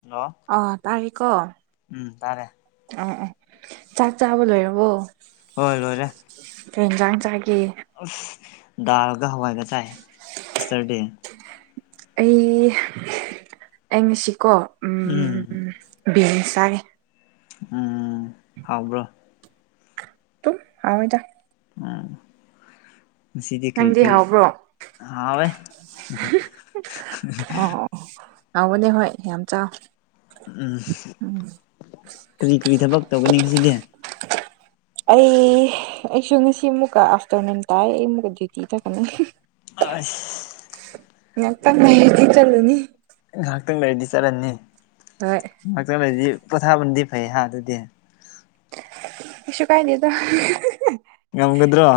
Hello ꯑ ꯇꯥꯌꯦꯀꯣ ꯎꯝ ꯇꯥꯔꯦ ꯎꯝ ꯎꯝ ꯆꯥꯛ ꯆꯥꯕ ꯂꯣꯏꯔꯕꯣ ꯍꯣꯏ ꯂꯣꯏꯔꯦ ꯀꯔꯤ ꯍꯦꯟꯖꯥꯡ ꯆꯥꯒꯦ ꯑꯁ ꯗꯥꯜꯒ ꯍꯋꯥꯏꯒ ꯆꯥꯏ ꯁꯤꯁꯇꯔꯗꯤ ꯑꯩ ꯑꯩꯉꯁꯤꯀꯣ ꯎꯝ ꯕꯤꯟꯁ ꯆꯥꯔꯦ ꯎꯝ ꯍꯥꯎꯕ꯭ꯔꯣ ꯗꯨꯝ ꯍꯥꯎꯏꯗ ꯎꯝ ꯉꯁꯤꯗꯤ ꯀꯔꯤ ꯅꯪꯗꯤ ꯄꯤ ꯍꯥꯎꯕ꯭ꯔꯣ ꯍꯥꯎꯋꯦ ꯑꯣ ꯑꯣ ꯍꯥꯎꯕꯅꯦ ꯍꯣꯏ ꯌꯥꯝ ꯆꯥꯎ ꯎꯝ ꯎꯝ ꯀ꯭ꯔꯤ ꯀ꯭ꯔꯤ ꯊꯕꯛ ꯇꯧꯒꯅꯤ ꯖꯤꯗꯤ ꯑꯩ ꯑꯩꯁꯨ ꯉꯁꯤ ꯃꯨꯛꯀ ꯑꯥꯐꯇꯔꯅꯨꯟ ꯇꯥꯏ ꯑꯩ [unintelligible] ꯑꯁ ꯉꯛꯇꯪ ꯂꯩꯔꯥꯗꯤ ꯆꯠꯂꯨꯅꯤ ꯉꯥꯛ ꯇꯪ ꯂꯩꯔꯗꯤ ꯆꯠꯂꯥꯅꯤ ꯍꯣꯏ ꯉꯥꯛꯆꯅꯗꯤ ꯄꯣꯊꯥꯕꯅꯗꯤ ꯐꯩ ꯍꯥ ꯑꯗꯨꯗꯤ ꯀꯩꯁꯨ ꯀꯥꯏꯗꯦꯗꯥ ꯉꯝꯒꯗ꯭ꯔꯣ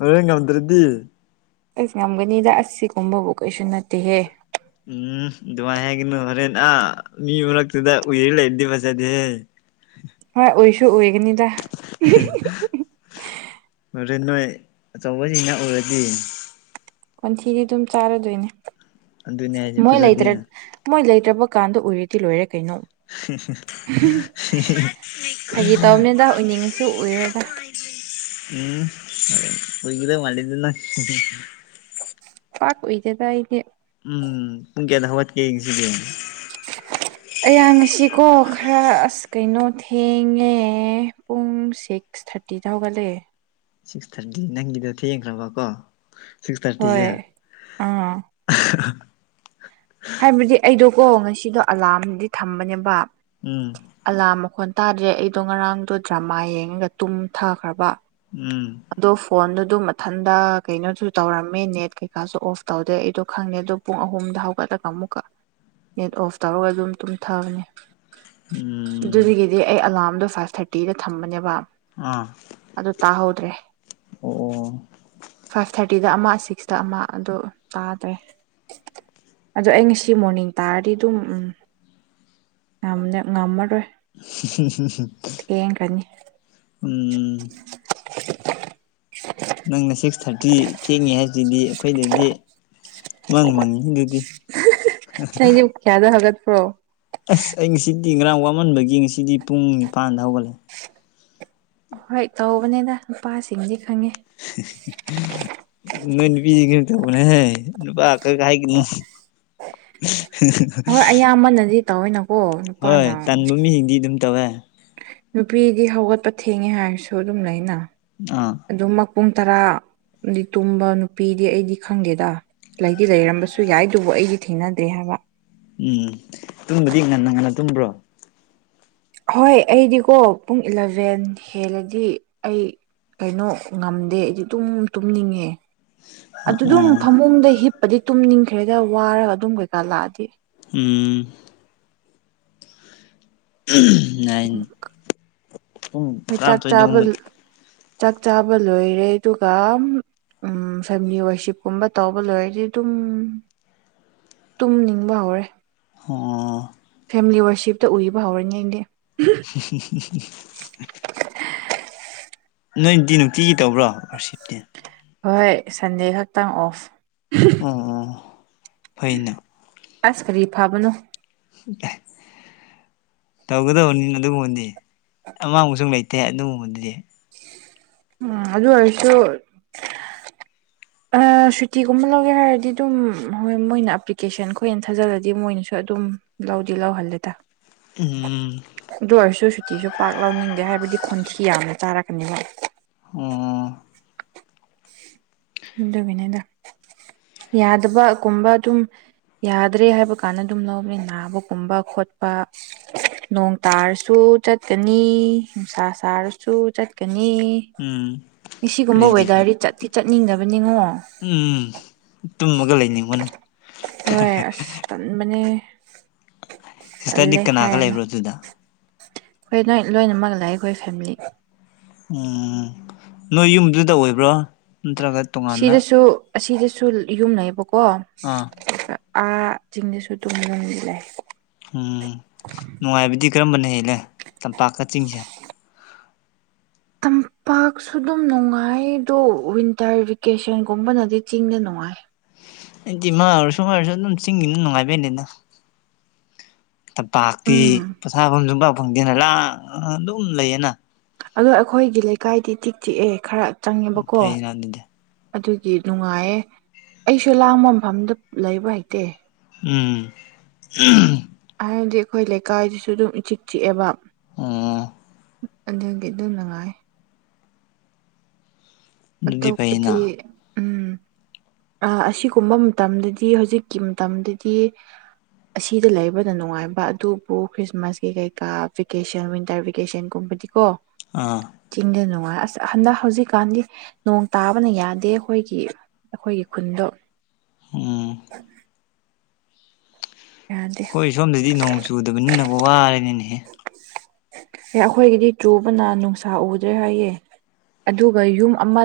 ꯍꯣꯔꯦꯟ ꯉꯝꯗ꯭ꯔꯗꯤ ꯑꯩꯁ ꯉꯝꯒꯅꯤꯗ ꯑꯁꯁꯤꯒꯨꯝꯕꯕꯨ ꯀꯩꯁꯨ ꯅꯠꯇꯦꯍꯦ ꯎꯝ ꯃꯥꯏ ꯍꯥꯏꯒꯅꯨ ꯍꯣꯔꯦꯟ ꯑ ꯃꯤ ꯃꯔꯛꯇꯨꯗ ꯎꯏꯔꯤ ꯂꯩꯔꯗꯤ ꯐꯖꯗꯦꯍꯦ ꯍꯣꯏ ꯎꯏꯁꯨ ꯎꯏꯒꯅꯤꯗ ꯐꯔꯦ ꯅꯣꯏ ꯑꯆꯧꯕꯁꯤꯅ ꯎꯔꯗꯤ ꯀꯣꯟꯊꯤꯗꯤ ꯑꯗꯨꯝ ꯆꯥꯔꯗꯣꯏꯅꯦ ꯑꯗꯨꯅꯦ ꯍꯥꯏꯁꯦ ꯃꯣꯏ ꯐꯖꯗꯦ ꯂꯩꯇ꯭ꯔ ꯃꯣꯏ ꯂꯩꯇ꯭ꯔꯕ ꯀꯥꯟꯗ ꯎꯔꯦꯗꯤ ꯂꯣꯏꯔꯦ ꯀꯩꯅꯣ [unintelligible] ꯑꯣꯏꯅꯤꯡꯉꯁꯨ ꯎꯔꯣꯏꯗ ꯎꯝ ꯎꯔꯤꯒꯂ ꯃꯜꯂꯤꯅ ꯅꯡ ꯄꯥꯛ ꯑꯣꯏꯣꯏꯗꯦꯗ ꯑꯩꯗꯤ ꯎꯝ ꯄꯨꯡ ꯀꯌꯥꯗ ꯍꯧꯋꯥꯠꯀꯦ ꯉꯥꯁꯤꯗꯤ ꯑꯩꯍ ꯉꯁꯤꯀꯣ ꯈꯔ ꯑꯁ ꯑꯁ ꯀꯩꯅꯣ ꯊꯦꯡꯉꯦ ꯄꯨꯡ ꯁꯤꯛꯁ ꯊꯥꯔꯇꯤꯗ ꯍꯧꯒꯠꯂꯛꯑꯦ ꯁꯤꯛꯁ ꯊꯥꯔꯇꯤ ꯅꯪꯒꯤꯗ ꯊꯦꯡꯈ꯭ꯔꯕꯀꯣ ꯁꯤꯛꯁ ꯍꯣꯏ ꯊꯥꯔꯇꯤꯁꯦ ꯑꯥ [unintelligible] ꯍꯥꯏꯕꯗꯤ ꯑꯩꯗꯣꯀꯣ ꯉꯁꯤꯗꯣ ꯑꯂꯥꯔꯝꯗꯤ ꯊꯝꯕꯅꯦꯕ ꯎꯝ ꯑꯂꯥꯔꯝ ꯃꯈꯣꯟ ꯇꯥꯗ꯭ꯔꯦ ꯑꯩꯗꯣ ꯉꯔꯥꯡꯗꯣ ꯗ꯭ꯔꯃꯥ ꯌꯦꯡꯉꯒ ꯇꯨꯝꯊꯥꯈ꯭ꯔꯕ ꯎꯝ ꯑꯗꯣ ꯐꯣꯟꯗꯨꯗ ꯃꯊꯟꯗ ꯀꯩꯅꯣꯁꯨ ꯇꯧꯔꯝꯃꯤ ꯅꯦꯠ ꯀꯩꯀꯥꯁꯨ ꯑꯣꯐ ꯇꯧꯗꯦ ꯑꯩꯗꯣ ꯈꯪꯗꯦ ꯑꯗꯨꯣ ꯄꯨꯡ ꯑꯍꯨꯝꯗ ꯍꯧꯒꯠꯂꯒ ꯑꯃꯨꯛꯀ ꯅꯦꯠ ꯑꯣꯐ ꯇꯧꯔꯒ ꯑꯗꯨꯝ ꯇꯨꯝꯊꯕꯅꯤ ꯎꯝ ꯑꯗꯨꯒꯤꯗꯤ ꯑꯩ ꯑꯂꯥꯔꯝꯗꯣ ꯐꯥꯏꯚ ꯊꯥꯔꯇꯤꯗ ꯊꯝꯕꯅꯦꯕ ꯑꯥ ꯑꯗꯨ ꯇꯥꯍꯧꯗ꯭ꯔꯦ ꯑꯣ ꯐꯥꯏꯚ ꯊꯥꯔꯇꯤꯗ ꯑꯃ ꯁꯤꯛꯁꯇ ꯑꯃ ꯑꯗꯨ ꯇꯥꯗ꯭ꯔꯦ ꯑꯗꯣ ꯑꯩ ꯉꯁꯤ ꯃꯣꯔꯅꯤꯡ ꯇꯥꯔꯗꯤ ꯑꯗꯨꯝ ꯎꯝ ꯌꯥꯝ ꯉꯝꯃꯔꯣꯏ ꯊꯦꯡꯈ꯭ꯔꯅꯤ ꯎꯝ ꯅꯪꯅ ꯁꯤꯛꯁ ꯊꯥꯔꯇꯤ ꯊꯦꯡꯉꯦ ꯍꯥꯏꯕꯁꯤꯗꯤ ꯑꯩꯈꯣꯏꯗꯗꯤ ꯃꯉ ꯃꯥꯡꯉꯤ ꯍ ꯑꯗꯨꯗꯤ ꯅꯡꯗꯤ ꯄꯨꯡ ꯀꯌꯥꯗꯣ ꯍꯥꯏꯒꯠ꯭ꯄꯔꯣ ꯑꯁ ꯑꯩ ꯉꯁꯤꯗꯤ ꯉꯔꯥꯡ ꯋꯥꯃꯟꯕꯒꯤ ꯉꯁꯤꯗꯤ ꯄꯨꯡ ꯅꯤꯄꯥꯟꯗ ꯍꯧꯒꯠꯂꯦ ꯍꯣꯏ ꯇꯧꯕꯅꯤꯅ ꯅꯨꯄꯥꯁꯤꯡꯗꯤ ꯈꯪꯉꯦ ꯅꯣꯏ ꯅꯨꯄꯤ ꯁꯤꯡꯁꯨ ꯇꯕꯅꯦꯍꯦ ꯅꯨꯄꯥ ꯈꯛ ꯍꯥꯏꯒꯅꯨ [unintelligible] ꯍꯣꯏ ꯑꯌꯥꯝꯕꯅꯗꯤ ꯇꯧꯋꯤꯅꯀꯣ ꯍꯣꯏ ꯅꯨꯄꯥꯅ ꯇꯟꯕ ꯃꯤꯁꯤꯡꯗꯤ ꯑꯗꯨꯝ ꯇꯧꯋꯦ ꯅꯨꯄꯤꯗꯤ ꯍꯧꯒꯠꯄ ꯊꯦꯡꯉꯦ ꯍꯥꯏꯔꯁꯨ ꯑꯗꯨꯝ ꯂꯩꯅ ꯑꯥ ꯑꯗꯨꯝꯃꯛ ꯄꯨꯡ ꯇꯔꯥꯗꯤ ꯇꯨꯝꯕ ꯅꯨꯄꯤꯗꯤ ꯑꯩꯗꯤ ꯈꯪꯗꯦꯗ ꯂꯩꯗꯤ ꯂꯩꯔꯝꯕꯁꯨ ꯁꯨ ꯌꯥꯏ ꯑꯗꯨꯕꯨ ꯑꯩꯗꯤ ꯊꯦꯡꯅꯗ꯭ꯔꯦ ꯍꯥꯏꯕ ꯎꯝ ꯇꯨꯝꯕꯗꯤ ꯉꯟꯅ ꯉꯟꯅ ꯇꯨꯝꯕ꯭ꯔꯣ ꯍꯣꯏ ꯑꯩꯗꯤꯀꯣ ꯄꯨꯡ ꯏꯂꯚꯦꯟ ꯍꯦꯜꯂꯗꯤ ꯑꯩ ꯀꯩꯅꯣ ꯉꯝꯗꯦ ꯑꯩꯗꯤ ꯑꯗꯨꯝ ꯇꯨꯝꯅꯤꯡꯉꯦ ꯑꯗꯨꯗꯨꯝ ꯎꯝ ꯐꯃꯨꯡꯗ ꯍꯤꯞꯄꯗꯤ ꯇꯨꯝꯅꯤꯡꯈ꯭ꯔꯦꯗ ꯋꯥꯔꯒ ꯑꯗꯨꯝ ꯀꯩꯀꯥ ꯂꯥꯛꯑꯗꯤ ꯎꯝ ꯄꯨꯡ ꯍꯣꯏ ꯆꯥꯛ ꯆꯥꯕ ꯇꯔꯥꯃꯥꯊꯣꯏꯗꯒꯨꯝꯕ ꯆꯥꯛ ꯆꯥꯕ ꯂꯣꯏꯔꯦ ꯑꯗꯨꯒ ꯎꯝ ꯐꯦꯃꯤꯂꯤ ꯋꯔꯁꯤꯞꯀꯨꯝꯕ ꯇꯧꯕ ꯂꯣꯏꯔꯗꯤ ꯑꯗꯨꯝ ꯇꯨꯝꯅꯤꯡꯕ ꯍꯧꯔꯦ ꯑꯣ ꯐꯦꯃꯤꯂꯤ ꯋꯥꯔꯁꯤꯞꯇ ꯎꯕ ꯍꯧꯔꯅꯤꯉꯡꯗꯤꯦ [inaudible] ꯅꯣꯏꯗꯤ ꯅꯨꯡꯇꯤꯒꯤ ꯇꯧꯕ꯭ꯔꯣ ꯔꯤꯁꯤꯞꯇꯤ ꯍꯣꯏ ꯁꯟꯗꯦ ꯈꯛꯇꯪ ꯑꯣꯐ ꯑꯣ ꯑꯣ ꯐꯩꯅ ꯑꯁ ꯀꯔꯤ ꯐꯥꯕꯅꯣ [inaudible] ꯇꯧꯒꯗꯕꯅꯤꯅ ꯑꯗꯨꯒꯨꯝꯕꯗꯤ ꯑꯃꯥꯡꯕꯁꯨ ꯂꯩꯇꯦ ꯑꯗꯨꯒꯨꯝꯕꯗꯨꯗꯤ ꯎꯝ ꯑꯗꯨ ꯑꯣꯏꯔꯁꯨ ꯁꯨꯇꯤꯒꯨꯝꯕ ꯂꯧꯒꯦ ꯍꯥꯏꯔꯗꯤ ꯑꯗꯨꯝ ꯍꯣꯏ ꯃꯣꯏꯅ ꯑꯦꯄ꯭ꯂꯤꯀꯦꯁꯟꯈꯣꯏꯅ ꯊꯥꯖꯤꯜꯂꯗꯤ ꯃꯣꯏꯅꯁꯨ ꯑꯗꯨꯝ ꯂꯎꯖꯤ ꯂꯥꯎ ꯍꯜꯂꯦ ꯇ ꯎꯝ ꯑꯗꯨ ꯑꯣꯏꯔꯁꯨ ꯁꯨꯇꯤꯁꯨ ꯄꯥꯛ ꯂꯧꯅꯤꯡꯗꯦ ꯍꯥꯏꯕꯗꯤ ꯈꯣꯟꯈꯤ ꯌꯥꯝꯅ ꯆꯥꯔꯛꯀꯅꯤꯕ ꯑꯣ ꯗꯣꯕꯤꯅꯦꯗ ꯌꯥꯗꯕꯒꯨꯝꯕ ꯑꯗꯨꯝ ꯌꯥꯗ꯭ꯔꯦ ꯍꯥꯏꯕ ꯀꯥꯟꯗ ꯑꯗꯨꯝ ꯂꯧꯃꯤ ꯅꯥꯕꯒꯨꯝꯕ ꯈꯣꯠꯄ ꯅꯣꯡ ꯇꯥꯔꯁꯨ ꯆꯠꯀꯅꯤ ꯅꯨꯡꯁꯥ ꯁꯥꯔꯁꯨ ꯆꯠꯀꯅꯤ ꯎꯝ ꯁꯤꯒꯨꯝꯕ ꯀꯔꯤꯗꯤ ꯐꯩ ꯋꯦꯗꯔꯗꯤ ꯆꯠꯇꯤ ꯆꯠꯅꯤꯡꯗꯕꯅꯤꯉꯣ ꯎꯝ ꯇꯨꯝꯃꯒ ꯂꯩꯅꯤꯡꯕꯅ ꯇꯟꯃꯅꯤ ꯁꯤꯁꯇꯔꯗꯤ ꯇꯂꯦ ꯀꯅꯥꯒ ꯍꯥꯏꯅ ꯂꯩꯕ꯭ꯔꯣ ꯑꯗꯨꯗ ꯑꯩꯈꯣꯏ ꯅꯣꯏ ꯂꯣꯏꯅꯃꯛ ꯂꯥꯛꯑꯦ ꯑꯩꯈꯣꯏ ꯐꯦꯃꯤꯂꯤ ꯎꯝ ꯅꯣꯏ ꯌꯨꯝꯗꯨꯗ ꯑꯣꯏꯕ꯭ꯔꯣ ꯅꯠꯇ꯭ꯔꯒ ꯇꯣꯉꯥꯟꯅ ꯁꯤꯗꯁꯨ ꯑꯁꯤꯗꯁꯨ ꯌꯨꯝ ꯂꯩꯩꯕꯀꯣ ꯑꯥ ꯑꯥ ꯆꯤꯡꯗꯁꯨ ꯇꯨꯡꯕ ꯌꯝꯗꯤ ꯂꯩ ꯎꯝ ꯅꯨꯡꯉꯥꯏꯕꯗꯤ ꯀꯔꯝꯕꯅ ꯍꯂꯦ ꯇꯝꯄꯥꯛꯀ ꯆꯤꯡꯁꯦ ꯇꯝꯄꯥꯛꯁꯨ ꯑꯗꯨꯝ ꯅꯨꯡꯉꯥꯏꯗꯣ ꯋꯤꯟꯇꯔ ꯚꯦꯀꯦꯁꯟꯒꯨꯝꯕꯅꯗꯤ ꯆꯤꯡꯅ ꯅꯨꯡꯉꯥꯏ ꯏꯗꯤꯃꯥꯔꯁꯨꯨꯝꯃꯔꯁꯨ ꯑꯗꯨꯝ ꯆꯤꯡꯒꯤꯅ ꯅꯨꯡꯉꯥꯏꯕꯗꯦꯗ ꯇꯝꯄꯥꯛꯇꯤ ꯎꯝ ꯄꯩꯁꯥꯐꯝꯁꯨꯨꯡ ꯄꯥꯛ ꯐꯪꯗꯦꯅ ꯂꯥꯛ ꯑꯗꯨꯝ ꯂꯩꯌꯦꯅ ꯑꯗꯣ ꯑꯩꯈꯣꯏꯒꯤ ꯂꯩꯀꯥꯏꯗꯤ ꯆꯤꯛ ꯆꯤꯛꯑꯦ ꯈꯔ ꯆꯪꯉꯦꯕꯀꯣ ꯐꯩꯅ ꯑꯗꯨꯗꯤ ꯑꯗꯨꯒꯤ ꯅꯨꯡꯉꯥꯏꯌꯦ ꯑꯩꯁꯨ ꯂꯥꯡꯕ ꯃꯐꯝꯗ ꯂꯩꯕ ꯍꯩꯛꯇꯦ ꯎꯝ ꯍꯥꯏꯗꯤ ꯑꯩꯈꯣꯏ ꯂꯩꯀꯥꯏꯁꯤꯁꯨ ꯑꯗꯨꯝ ꯏꯆꯤꯛ ꯆꯤꯛꯑꯦꯕ ꯑꯣ ꯑꯗꯨꯒꯤ ꯑꯗꯨꯝ ꯅꯨꯡꯉꯥꯏ ꯑꯗꯨꯗꯤ ꯐꯩꯅ ꯑꯇꯣꯞꯄꯗꯤ ꯎꯝ ꯑꯁꯤꯒꯨꯝꯕ ꯃꯇꯝꯗꯗꯤ ꯍꯧꯖꯤꯛꯀꯤ ꯃꯇꯝꯗꯗꯤ ꯑꯁꯤꯗ ꯂꯩꯕꯗ ꯅꯨꯡꯉꯥꯏꯕ ꯑꯗꯨꯕꯨ ꯈ꯭ꯔꯤꯁꯃꯥꯁꯀꯤ ꯀꯩꯀꯥ ꯚꯦꯀꯦꯁꯟ ꯋꯤꯟꯇꯔ ꯚꯦꯀꯦꯁꯟꯒꯨꯝꯕꯗꯤ ꯀꯣ ꯑꯥ ꯆꯤꯡꯗ ꯅꯨꯡꯉꯥꯏ ꯑꯁ ꯍꯟꯗꯛ ꯍꯧꯖꯤꯛꯀꯥꯟꯗꯤ ꯅꯣꯡ ꯇꯥꯕꯅ ꯌꯥꯗꯦ ꯑꯩꯈꯣꯏꯒꯤ__ ꯑꯩꯈꯣꯏꯒꯤ ꯈꯨꯟꯗꯣ__ ꯎꯝ꯫ ꯌꯥꯗꯦ ꯑꯩꯈꯣꯏ ꯁꯣꯝꯗꯗꯤ ꯅꯣꯡ ꯆꯨꯗꯕꯅꯤꯅ ꯋꯥꯔꯦꯅꯤꯅꯦꯍꯦ꯫ ꯑꯦ ꯑꯩꯈꯣꯏꯒꯤꯗꯤ ꯆꯨꯕꯅ ꯅꯨꯡꯁꯥ ꯎꯗ꯭ꯔꯦ ꯍꯥꯏꯌꯦ ꯑꯗꯨꯒ ꯌꯨꯝ ꯑꯃ__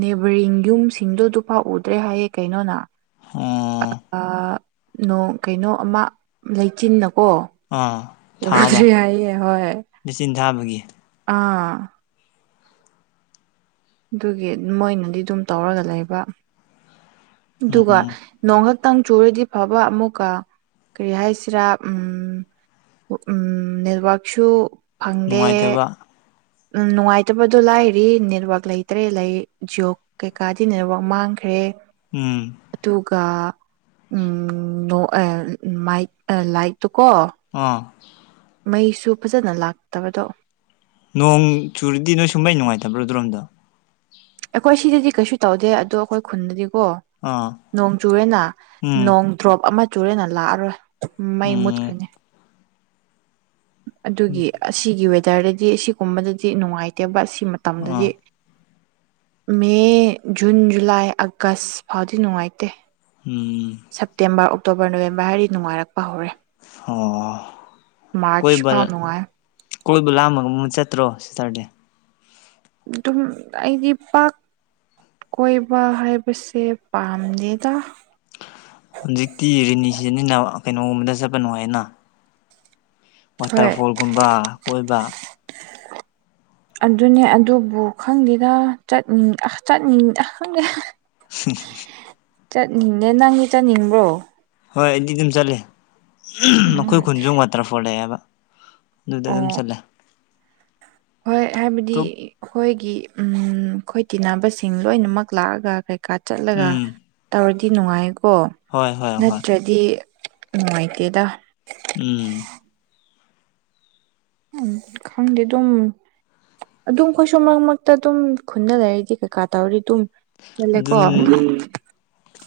ꯅꯦꯕꯔꯤꯡ ꯌꯨꯝꯁꯤꯡꯗꯣ ꯑꯗꯨ ꯐꯥꯛ ꯎꯗ꯭ꯔꯦ ꯍꯥꯏꯌꯦ ꯀꯩꯅꯣꯅ꯫ ꯑꯣ ꯑꯥ ꯅꯣꯡ ꯀꯩꯅꯣ ꯑꯃ ꯂꯩꯆꯤꯟꯅꯀꯣ__ ꯑꯥ꯫ ꯊꯥꯕ ꯎꯗ꯭ꯔꯤ ꯍꯥꯏꯌꯦ ꯍꯣꯏ꯫ ꯃꯦꯆꯤꯟ ꯊꯥꯕꯒꯤ꯫ ꯑꯥ꯫ ꯗꯨꯒꯤ ꯃꯣꯏꯅꯗꯤ ꯗꯨꯝ ꯇꯧꯔꯒ ꯂꯩꯕ꯫ ꯗꯨꯒꯥ__ ꯎꯝ ꯅꯣꯡꯍꯥꯛꯇꯪ ꯆꯨꯔꯗꯤ ꯐꯕ ꯑꯃꯨꯛꯀ ꯀꯔꯤ ꯍꯥꯏꯁꯤꯔꯥ ꯎꯝ__ ꯎ ꯎꯝ ꯅꯦꯠꯋꯥꯛꯁꯨ ꯐꯪꯗꯦ꯫ ꯅꯨꯡꯉꯥꯏꯇꯕ ꯎꯝ ꯅꯨꯡꯉꯥꯏꯇꯕꯗꯣ ꯂꯥꯏꯔꯤ ꯅꯦꯠꯋꯥꯛ ꯂꯩꯇ꯭ꯔꯦ ꯂꯩ ꯖꯣ__ ꯀꯩꯀꯥꯗꯤ ꯅꯦꯠꯋꯥꯛ ꯃꯥꯡꯈ꯭ꯔꯦ꯫ ꯎꯝ꯫ ꯗꯨꯒꯥ ꯎꯝ ꯅꯣ ꯑꯦ ꯎꯝ ꯃꯥꯏꯛ ꯂꯥꯏꯠꯇꯨꯀꯣ__ ꯑꯥ꯫ ꯃꯩꯁꯨ ꯐꯖꯅ ꯂꯥꯛꯇꯕꯗꯣ꯫ ꯅꯣꯡ ꯆꯨꯨꯔꯗꯤ ꯅꯣꯏꯁꯨ ꯃꯩ ꯅꯨꯡꯉꯥꯏꯇꯕ꯭ꯔꯣ ꯑꯗꯨꯔꯣꯝꯗ꯫ ꯑꯩꯈꯣꯏ ꯁꯤꯗꯗꯤ ꯀꯩꯁꯨ ꯇꯧꯗꯦ ꯑꯗꯣ ꯑꯩꯈꯣꯏ ꯈꯨꯟꯗꯗꯤꯀꯣ ꯑꯥ ꯅꯣꯡ ꯆꯨꯔꯦꯅ ꯎꯝ ꯅꯣꯡ__ ꯗ꯭ꯔꯣꯞ ꯑꯃ ꯆꯨꯔꯦꯅ ꯂꯥꯛꯑꯔꯣꯏ ꯃꯩ ꯎꯝ ꯃꯨꯠꯈ꯭ꯔꯅꯤ꯫ ꯑꯗꯨꯒꯤ ꯑꯁꯤꯒꯤ ꯋꯦꯗꯔꯗꯗꯤ ꯑꯁꯤꯒꯨꯝꯕꯗꯗꯤ ꯅꯨꯡꯉꯥꯏꯇꯦꯕ ꯁꯤꯃ__ ꯑꯥ ꯇꯝꯗꯗꯤ__ ꯃꯦ ꯖꯨꯟ ꯖꯨꯂꯥꯏ ꯑꯥꯒꯁ ꯐꯥꯎꯗꯤ ꯅꯨꯡꯉꯥꯏꯇꯦ꯫ ꯎꯝ꯫ ꯁꯦꯞꯇꯦꯝꯕꯔ ꯑꯣꯛꯇꯣꯕꯔ ꯅꯣꯕꯦꯝꯕꯔ ꯍꯥꯏꯗꯤ ꯅꯨꯡꯉꯥꯏꯔꯛꯄ ꯍꯧꯔꯦ꯫ ꯑꯣ ꯃꯥꯔꯆ ꯀꯣꯏꯕ __ ꯐꯥꯎ ꯅꯨꯡꯉꯥꯏ ꯀꯣꯏꯕ ꯂꯥꯝꯃꯒꯨꯝ ꯆꯠꯇ꯭ꯔꯣ ꯁꯦꯇꯔꯗꯦ꯫ ꯗꯨꯝ ꯑꯩꯒꯤ ꯄꯥꯛ__ ꯀꯣꯏꯕ ꯍꯥꯏꯕꯁꯦ ꯄꯥꯝꯗꯦꯗꯥ ꯍꯨꯖꯤꯛꯇꯤ ꯔ‌ꯦꯅꯤ ꯁꯤꯖꯟꯅꯤꯅꯥ ꯀꯩꯅꯣꯝꯗ ꯆꯠꯄ ꯅꯨꯡꯉꯥꯏꯅꯥ꯫ ꯍꯣꯏ ꯋꯥꯇꯔꯐꯣꯜꯒꯨꯝꯕ ꯀꯣꯏꯕ ꯑꯗꯨꯅꯦ ꯑꯗꯨꯕꯨ ꯈꯪꯗꯦꯗꯥ ꯆꯠꯅꯤ ꯑꯁ ꯆꯠꯅꯤ ꯑꯍ ꯈꯪꯗꯦ꯫ [unintelligible] ꯆꯠꯅꯤꯅꯦ ꯅꯪꯗꯤ ꯆꯠꯅꯤꯡꯕ꯭ꯔꯣ꯫ ꯍꯣꯏ ꯑꯩꯗꯤ ꯗꯨꯝ ꯆꯠꯂꯦ ꯃꯈꯣꯏ ꯎꯝ ꯈꯨꯟꯖꯨ ꯋꯥꯇꯔꯐꯣꯜ ꯂꯩꯑꯦꯕ꯫ ꯗꯨꯗ ꯑꯗꯨꯝ ꯑꯣ ꯆꯠꯂꯦ꯫ ꯍꯣꯏ ꯍꯥꯏꯕꯗꯤ ꯑꯇꯣꯞ ꯑꯩꯈꯣꯏꯒꯤ ꯎꯝ ꯑꯩꯈꯣꯏ ꯇꯤꯟꯅꯕꯁꯤꯡ ꯂꯣꯏꯅꯃꯛ ꯂꯥꯛꯑꯒ ꯀꯩ ꯀꯥ ꯆꯠꯂꯒ ꯎꯝ ꯇꯧꯔꯗꯤ ꯅꯨꯡꯉꯥꯏꯀꯣ ꯍꯣꯏ ꯍꯣꯏ ꯍꯣꯏ ꯅꯠꯇ꯭ꯔ ꯗꯤ ꯅꯨꯡꯉꯥꯏꯇꯦꯗꯥ꯫ ꯎꯝ꯫ ꯎꯝ ꯈꯪꯗꯦ ꯑꯗꯨꯝ ꯑꯗꯨꯝ ꯈꯣꯏꯁꯨ ꯃꯔꯛ ꯃꯔꯛꯇ ꯑꯗꯨꯝ ꯈꯨꯟꯗ ꯂꯩꯔꯗꯤ ꯀꯩꯀꯥ ꯇꯧꯔꯤ ꯗꯨꯝ ꯑꯗꯨꯟ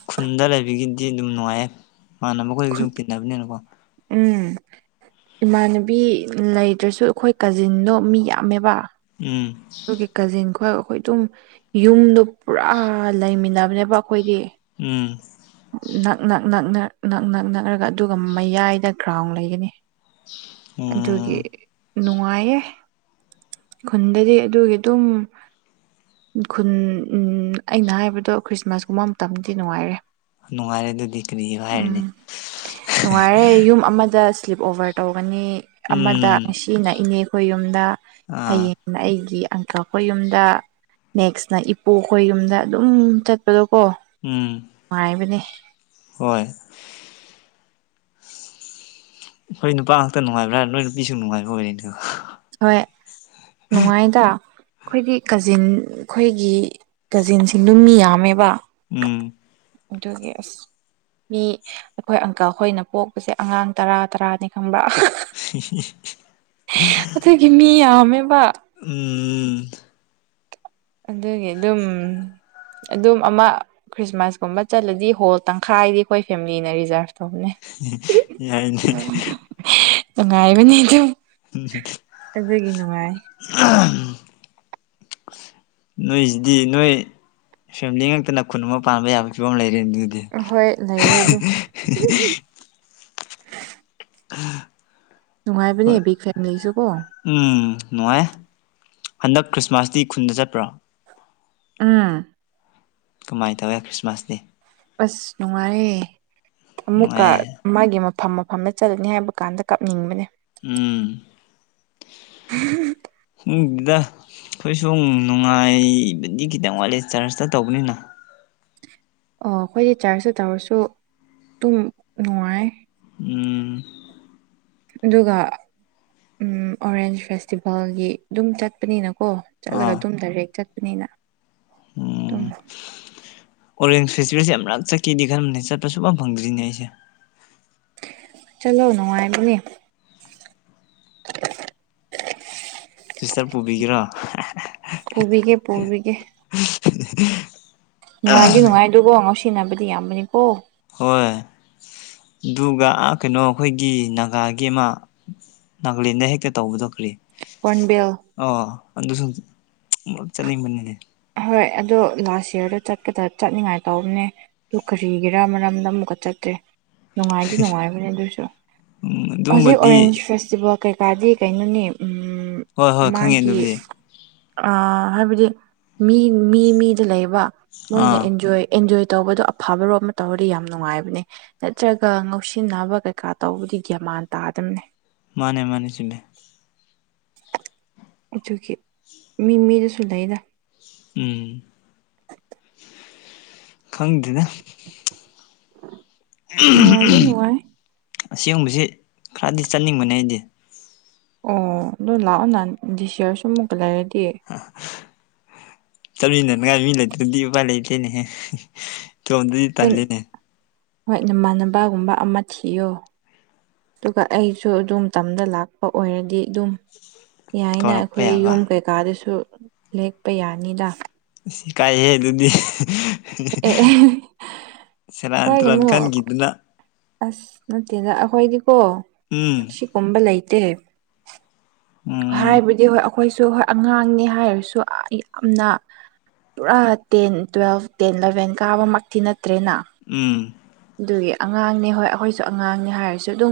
ꯈꯨꯟꯗ ꯂꯩꯕꯒꯤꯗꯤ ꯑꯗꯨꯝ ꯅꯨꯡꯉꯥꯏꯌꯦ ꯏꯃꯥꯥꯟꯅꯕ ꯑꯈꯣꯏꯖꯨ ꯈꯨꯠ ꯇꯤꯟ ꯅꯕꯅꯦꯅꯀꯣ꯫ ꯎꯝ꯫ ꯏꯃꯥꯟꯅꯕꯤ ꯂꯩꯇ꯭ꯔꯁꯨ ꯑꯩꯈꯣꯏ ꯀꯖꯤꯟꯗꯣ ꯃꯤ ꯌꯥꯝꯃꯦꯕ꯫ ꯎꯝ ꯑꯗꯨꯒꯤ ꯀꯖꯤꯟꯈ‌ꯣꯏ ꯑꯩꯈꯣꯏ ꯑꯗꯨꯝ ꯌꯨꯝꯗꯣ ꯄꯨꯔꯥ ꯂꯩꯃꯤꯟꯅꯕꯅꯦꯕ ꯑꯩꯈꯣꯏꯗꯤ ꯎꯝ ꯅꯛꯅꯛꯅꯛꯅꯛꯅꯛ ꯅꯛꯅꯛꯅꯛꯔꯒ ꯑꯗꯨꯒ ꯃꯌꯥꯏꯗ ꯒ꯭ꯔꯥꯎꯟ ꯂꯩꯒꯅꯤ ꯑꯗꯨꯒꯤ ꯎꯝ ꯅꯨꯡꯉꯥꯏꯌꯦ ꯈꯨꯟꯗꯗꯤ ꯑꯗꯨꯒꯤ ꯑꯗꯨꯝ ꯈꯨꯟ ꯎꯝ ꯑꯩꯅ ꯍꯥꯏꯕꯗꯣ ꯈ꯭ꯔꯤꯁꯃꯥꯁ ꯀꯨꯝꯕ ꯃꯇꯝꯗꯤ ꯅꯨꯡꯉꯥꯏꯔꯦ ꯅꯨꯡꯉꯥꯏꯔꯦ ꯑꯗꯨꯗꯤ ꯀꯔꯤ ꯎꯝ ꯍꯥꯏꯔꯅꯤ ꯅꯨꯡꯉꯥꯏꯔꯦ ꯌꯨꯝ ꯑꯃꯗ ꯁ꯭ꯂꯤꯞ ꯑꯣꯕꯔ ꯇꯧꯒꯅꯤ ꯑꯃꯗ ꯎꯝ ꯉꯁꯤꯅ ꯏꯅꯦ ꯑꯩꯈꯣꯏ ꯌꯨꯝꯗ ꯑꯥ ꯍꯌꯦꯡ ꯅ ꯑꯩꯒꯤ ꯑꯪꯀꯜ ꯈꯣꯏ ꯌꯨꯝꯗ ꯅꯦꯛꯁꯅ ꯏꯄꯨ ꯈꯣꯏ ꯌꯨꯝꯗ ꯑꯗꯨꯝ ꯆꯠꯄꯗꯣ ꯀꯣ ꯎꯝ ꯅꯨꯡꯉꯥꯏꯕꯅꯦ ꯍꯣꯏ ꯈ‌ꯣꯏ ꯅꯨꯄꯥ ꯉꯥꯛꯇ ꯅꯨꯡꯉꯥꯏꯕ꯭ꯔꯥ ꯍꯥꯏ ꯅꯣꯏ ꯅꯨꯄꯤꯁꯨ ꯅꯨꯡꯉꯥꯏꯕ ꯑꯣꯏꯔ‌ꯦꯀ‌ꯣ ꯍꯣꯏ ꯅꯨꯡꯉꯥꯏꯗꯥ ꯑꯩꯈꯣꯏꯒꯤ ꯀꯖꯤꯟ ꯈꯣꯏꯒꯤ ꯀꯖꯤꯟꯁꯤꯡꯗ‌ꯣ ꯃꯤ ꯌꯥꯝꯃꯦꯕ ꯎꯝ ꯑꯗꯨꯒꯤ ꯑꯁ ꯃꯤ ꯑꯩꯈꯣꯏ ꯑꯪꯀꯜ ꯈꯣꯏꯅ ꯄꯣꯛꯄꯁꯦ ꯑꯉꯥꯡ ꯇꯔꯥ ꯇꯔꯥꯅꯤ ꯈꯪꯕ꯭ꯔꯥ [unintelligible] ꯑꯗꯨꯒꯤ ꯃꯤ ꯌꯥꯝꯃꯦꯕ ꯎꯝ ꯎꯝ ꯑꯗꯨꯒꯤ ꯑꯗꯨꯝ ꯑꯗꯨꯝ ꯑꯃ ꯈ꯭ꯔꯤꯁꯃꯥꯁ ꯀꯨꯝꯕ ꯆꯠꯂꯗꯤ ꯍꯣꯜ ꯇꯪꯈꯥꯏꯗꯤ ꯑꯩꯈꯣꯏ ꯐꯦꯃꯤꯂꯤꯅ ꯔꯤꯖꯥꯔꯚ ꯇꯧꯕꯅꯦ ꯌꯥꯏꯅꯦ ꯅꯨꯡꯉꯥꯏꯕꯅꯤ ꯑꯗꯨ ꯍꯝ [unintelligible] ꯅꯣꯏꯁꯤꯗꯤ ꯅꯣꯏ ꯐꯦꯃꯤꯂꯤ ꯉꯥꯛꯛꯇꯅ ꯈꯨꯟ ꯑꯃ ꯄꯥꯟꯕ ꯌꯥꯕ ꯐꯤꯕꯝ ꯂꯩꯔꯦ ꯑꯗꯨꯗꯤ ꯑꯍꯣꯏ ꯂꯩꯔꯦ ꯑꯗꯨꯝ ꯑ ꯅꯨꯡꯉꯥꯏꯕꯅꯦ ꯕꯤꯛ ꯐꯦꯝꯃꯤꯂꯤꯁꯦ ꯀꯣ ꯎꯝ ꯅꯨꯡꯉꯥꯏ ꯍꯟꯗꯛ ꯈ꯭ꯔꯤꯁꯃꯥꯁꯇꯤ ꯈꯨꯟꯗ ꯆꯠꯄ꯭ꯔꯣ ꯎꯝ ꯀꯃꯥꯏꯅ ꯇꯧꯋꯦ ꯈ꯭ꯔꯤꯁꯃꯥꯁꯇꯤ ꯑꯁ ꯅꯨꯡꯉꯥꯏꯌꯦ ꯑꯃꯨꯛꯀ ꯅꯨꯡꯉꯥꯏ ꯃꯥꯒꯤ ꯃꯐꯝ ꯃꯐꯝꯗ ꯆꯠꯂꯅꯤ ꯍꯥꯏꯕ ꯀꯥꯟꯗ ꯀꯞꯅꯤꯡꯕꯅꯦ ꯎꯝ [unintelligible] ꯗꯨꯗ ꯑꯩꯈꯣꯏ ꯁꯨ ꯅꯨꯡꯉꯥꯏꯕꯗꯤ ꯈꯤꯇꯪ ꯋꯥꯠꯂꯤ ꯆꯔꯁꯇ ꯇꯧꯕꯅꯤꯅ ꯑꯣ ꯑꯩꯈꯣꯏ ꯆꯥꯔꯖꯇ ꯇꯧꯔꯁꯨ ꯑꯗꯨꯝ ꯅꯨꯡꯉꯥꯏ ꯎꯝ ꯑꯗꯨꯒ ꯑꯣꯔꯦꯟꯖ ꯐꯦꯁꯇꯤꯚꯦꯜꯒꯤ ꯑꯗꯨꯝ ꯆꯠꯄꯅꯤꯅꯀꯣ ꯆꯠꯂꯒ ꯑꯥ ꯑꯗꯨꯝ ꯗꯥꯏꯔꯦꯛ ꯆꯠꯄꯅꯤꯅ ꯑꯗꯨꯝ ꯑꯣꯔꯦꯟꯁ ꯐꯦꯁꯇꯤꯚꯦꯜꯁꯦ ꯌꯥꯝ ꯃꯔꯛ ꯆꯠꯈꯤꯗꯤꯔꯝꯕꯅꯤ ꯆꯠꯄ ꯁꯨꯐꯝ ꯐꯪꯗ꯭ꯔꯤꯅꯦ ꯑꯩꯁꯦ ꯆꯂꯣ ꯅꯨꯡꯉꯥꯏꯕꯅꯦ ꯁꯤꯁꯇꯔ ꯄꯨꯕꯤꯒꯦꯔꯣ ꯄꯨꯕꯤꯒꯦ ꯄꯨꯕꯤꯒꯦ [unintelligible] ꯅꯨꯡꯉꯥꯏꯗꯤ ꯅꯨꯡꯉꯥꯏꯗꯨꯕꯣ ꯉꯥꯎꯁꯤꯟꯅꯕꯗꯤ ꯌꯥꯝꯕꯅꯤꯀꯣ ꯍꯣꯏ ꯑꯗꯨꯒꯥ ꯀꯩꯅꯣ ꯑꯩꯈꯣꯏꯒꯤ ꯅꯥꯒꯥꯒꯤ ꯑꯃ ꯅꯥꯒꯂꯦꯟꯗ ꯍꯦꯛꯇ ꯇꯧꯕꯗ ꯀ꯭ꯔꯤ ꯍꯣꯔ꯭ꯟꯕꯤꯜ ꯑꯣ ꯑꯗꯨꯁꯨ ꯑꯃꯨꯂꯛ ꯆꯠꯅꯤꯡꯕꯅꯤꯅꯦ ꯍꯣꯏ ꯑꯗꯣ ꯂꯥꯁ ꯌꯔꯗ ꯆꯠꯀꯗ ꯆꯠꯅꯤꯡꯉꯥꯏ ꯇꯧꯕꯅꯦ ꯑꯗꯨ ꯀꯔꯤꯒꯤꯔꯥ ꯃꯔꯝꯗ ꯑꯃꯨꯛꯀ ꯆꯠꯇ꯭ꯔꯦ ꯅꯨꯡꯉꯥꯏꯗꯤ ꯅꯨꯡꯉꯥꯏꯕꯅꯦ ꯑꯗꯨꯏꯁꯨ ꯎꯝ ꯍꯧꯖꯤꯛ ꯑꯗꯨꯒꯨꯝꯕꯗꯤ ꯑꯣꯔꯦꯟꯁ ꯐꯦꯁꯇꯤꯚꯦꯜ ꯀꯩꯀꯥꯗꯤ ꯀꯩꯅꯣꯅꯤ ꯍꯣꯏ ꯍꯣꯏ ꯈꯪꯉꯦ ꯃꯥꯒꯤ ꯑꯗꯨꯕꯨꯗꯤ ꯍꯥꯏꯕꯗꯤ ꯃꯤ ꯃꯤ ꯃꯤꯗ ꯂꯩꯕ ꯃꯣꯏꯅ ꯑꯥ ꯑꯦꯟꯖꯣꯏ ꯑꯦꯟꯖꯣꯏ ꯇꯧꯕꯗꯣ ꯑꯐꯕꯔꯣꯃꯗꯥ ꯇꯧꯔꯗꯤ ꯌꯥꯝꯅ ꯅꯨꯡꯉꯥꯏꯕꯅꯦ ꯅꯠꯇ꯭ꯔꯒ ꯉꯧꯁꯤꯟꯅꯕ ꯀꯩꯀꯥ ꯇꯧꯕꯗꯤ ꯒ꯭ꯌꯥꯃꯥꯟ ꯇꯥꯗꯗꯝꯅꯦ ꯃꯥꯅꯦ ꯃꯥꯅꯦ ꯆꯨꯝꯃꯦ ꯑꯗꯨꯒꯤ ꯃꯤ ꯃꯤꯗꯨꯁꯨ ꯂꯩꯗ ꯎꯝ ꯈꯪꯗꯦꯅ ꯅꯨꯡꯉꯥꯏꯗꯤ ꯅꯨꯡꯉꯥꯏ [unintelligible] ꯑꯁꯦꯡꯕꯁꯤ ꯈꯔꯗꯤ ꯆꯠꯅꯤꯡꯕꯅꯦ ꯑꯩꯗꯤ ꯑꯣ ꯑꯗꯣ ꯂꯥꯛꯑꯣ ꯅꯍꯥꯟ ꯗꯤꯁ ꯌꯥꯔꯁꯨ ꯑꯃꯨꯛꯀ ꯂꯩꯔꯦꯗꯤ ꯆꯠꯃꯤꯟꯅꯅꯤꯡꯉꯥꯏ ꯃꯤ ꯂꯩꯇꯗꯤ ꯎꯄꯥ ꯂꯩꯇꯦꯅꯦꯍꯦ ꯏꯇꯣꯝꯗꯗꯤ ꯇꯜꯂꯤꯅꯦ [unintelligible] ꯍꯣꯏ ꯅꯃꯥꯟꯅꯕꯒꯨꯝꯕ ꯑꯃ ꯊꯤꯌꯣ ꯑꯗꯨꯒ ꯑꯩꯁꯨ ꯑꯗꯨꯝ ꯇꯝꯗ ꯂꯥꯛꯄ ꯑꯣꯏꯔꯗꯤ ꯑꯗꯨꯝ ꯌꯥꯏꯅ ꯀꯧꯔꯛꯄ ꯑꯩꯈꯣꯏ ꯌꯥꯕ ꯌꯨꯝ ꯀꯩꯀꯥꯗꯁꯨ ꯂꯦꯛꯄ ꯌꯥꯅꯤꯗ ꯏꯀꯥꯏꯍꯦ ꯑꯗꯨꯗꯤ ꯑꯦ ꯑꯦ [unintelligible] ꯁꯦꯔꯥꯟ ꯇꯨꯔꯥꯟ ꯍꯥꯏꯒꯅꯨ ꯈꯟꯒꯤꯗꯨꯅ ꯑꯁ ꯅꯠꯇꯦꯗ ꯑꯩꯈꯣꯏꯗꯤꯀꯣ ꯎꯝ ꯁꯤ ꯀꯨꯝꯕ ꯂꯩꯇꯦ ꯎꯝ ꯍꯥꯏꯕꯗꯤ ꯍꯣꯏ ꯑꯩꯈꯣꯏꯁꯨ ꯍꯣꯏ ꯑꯉꯥꯡꯅꯤ ꯍꯥꯏꯔꯁꯨ ꯌꯥꯝꯅ ꯄꯨꯔꯥ ꯇꯦꯟ ꯇꯨꯋꯦꯜꯐ ꯇꯦꯟ ꯏꯜꯂꯚꯦꯟ ꯀꯥꯕꯃꯛꯇꯤ ꯅꯠꯇ꯭ꯔꯦꯅ ꯎꯝ ꯑꯗꯨꯒꯤ ꯑꯉꯥꯡꯅꯦ ꯍꯣꯏ ꯑꯩꯈꯣꯏꯁꯨ ꯑꯉꯥꯡꯅꯦ ꯍꯥꯏꯔꯁꯨ ꯑꯗꯨꯝ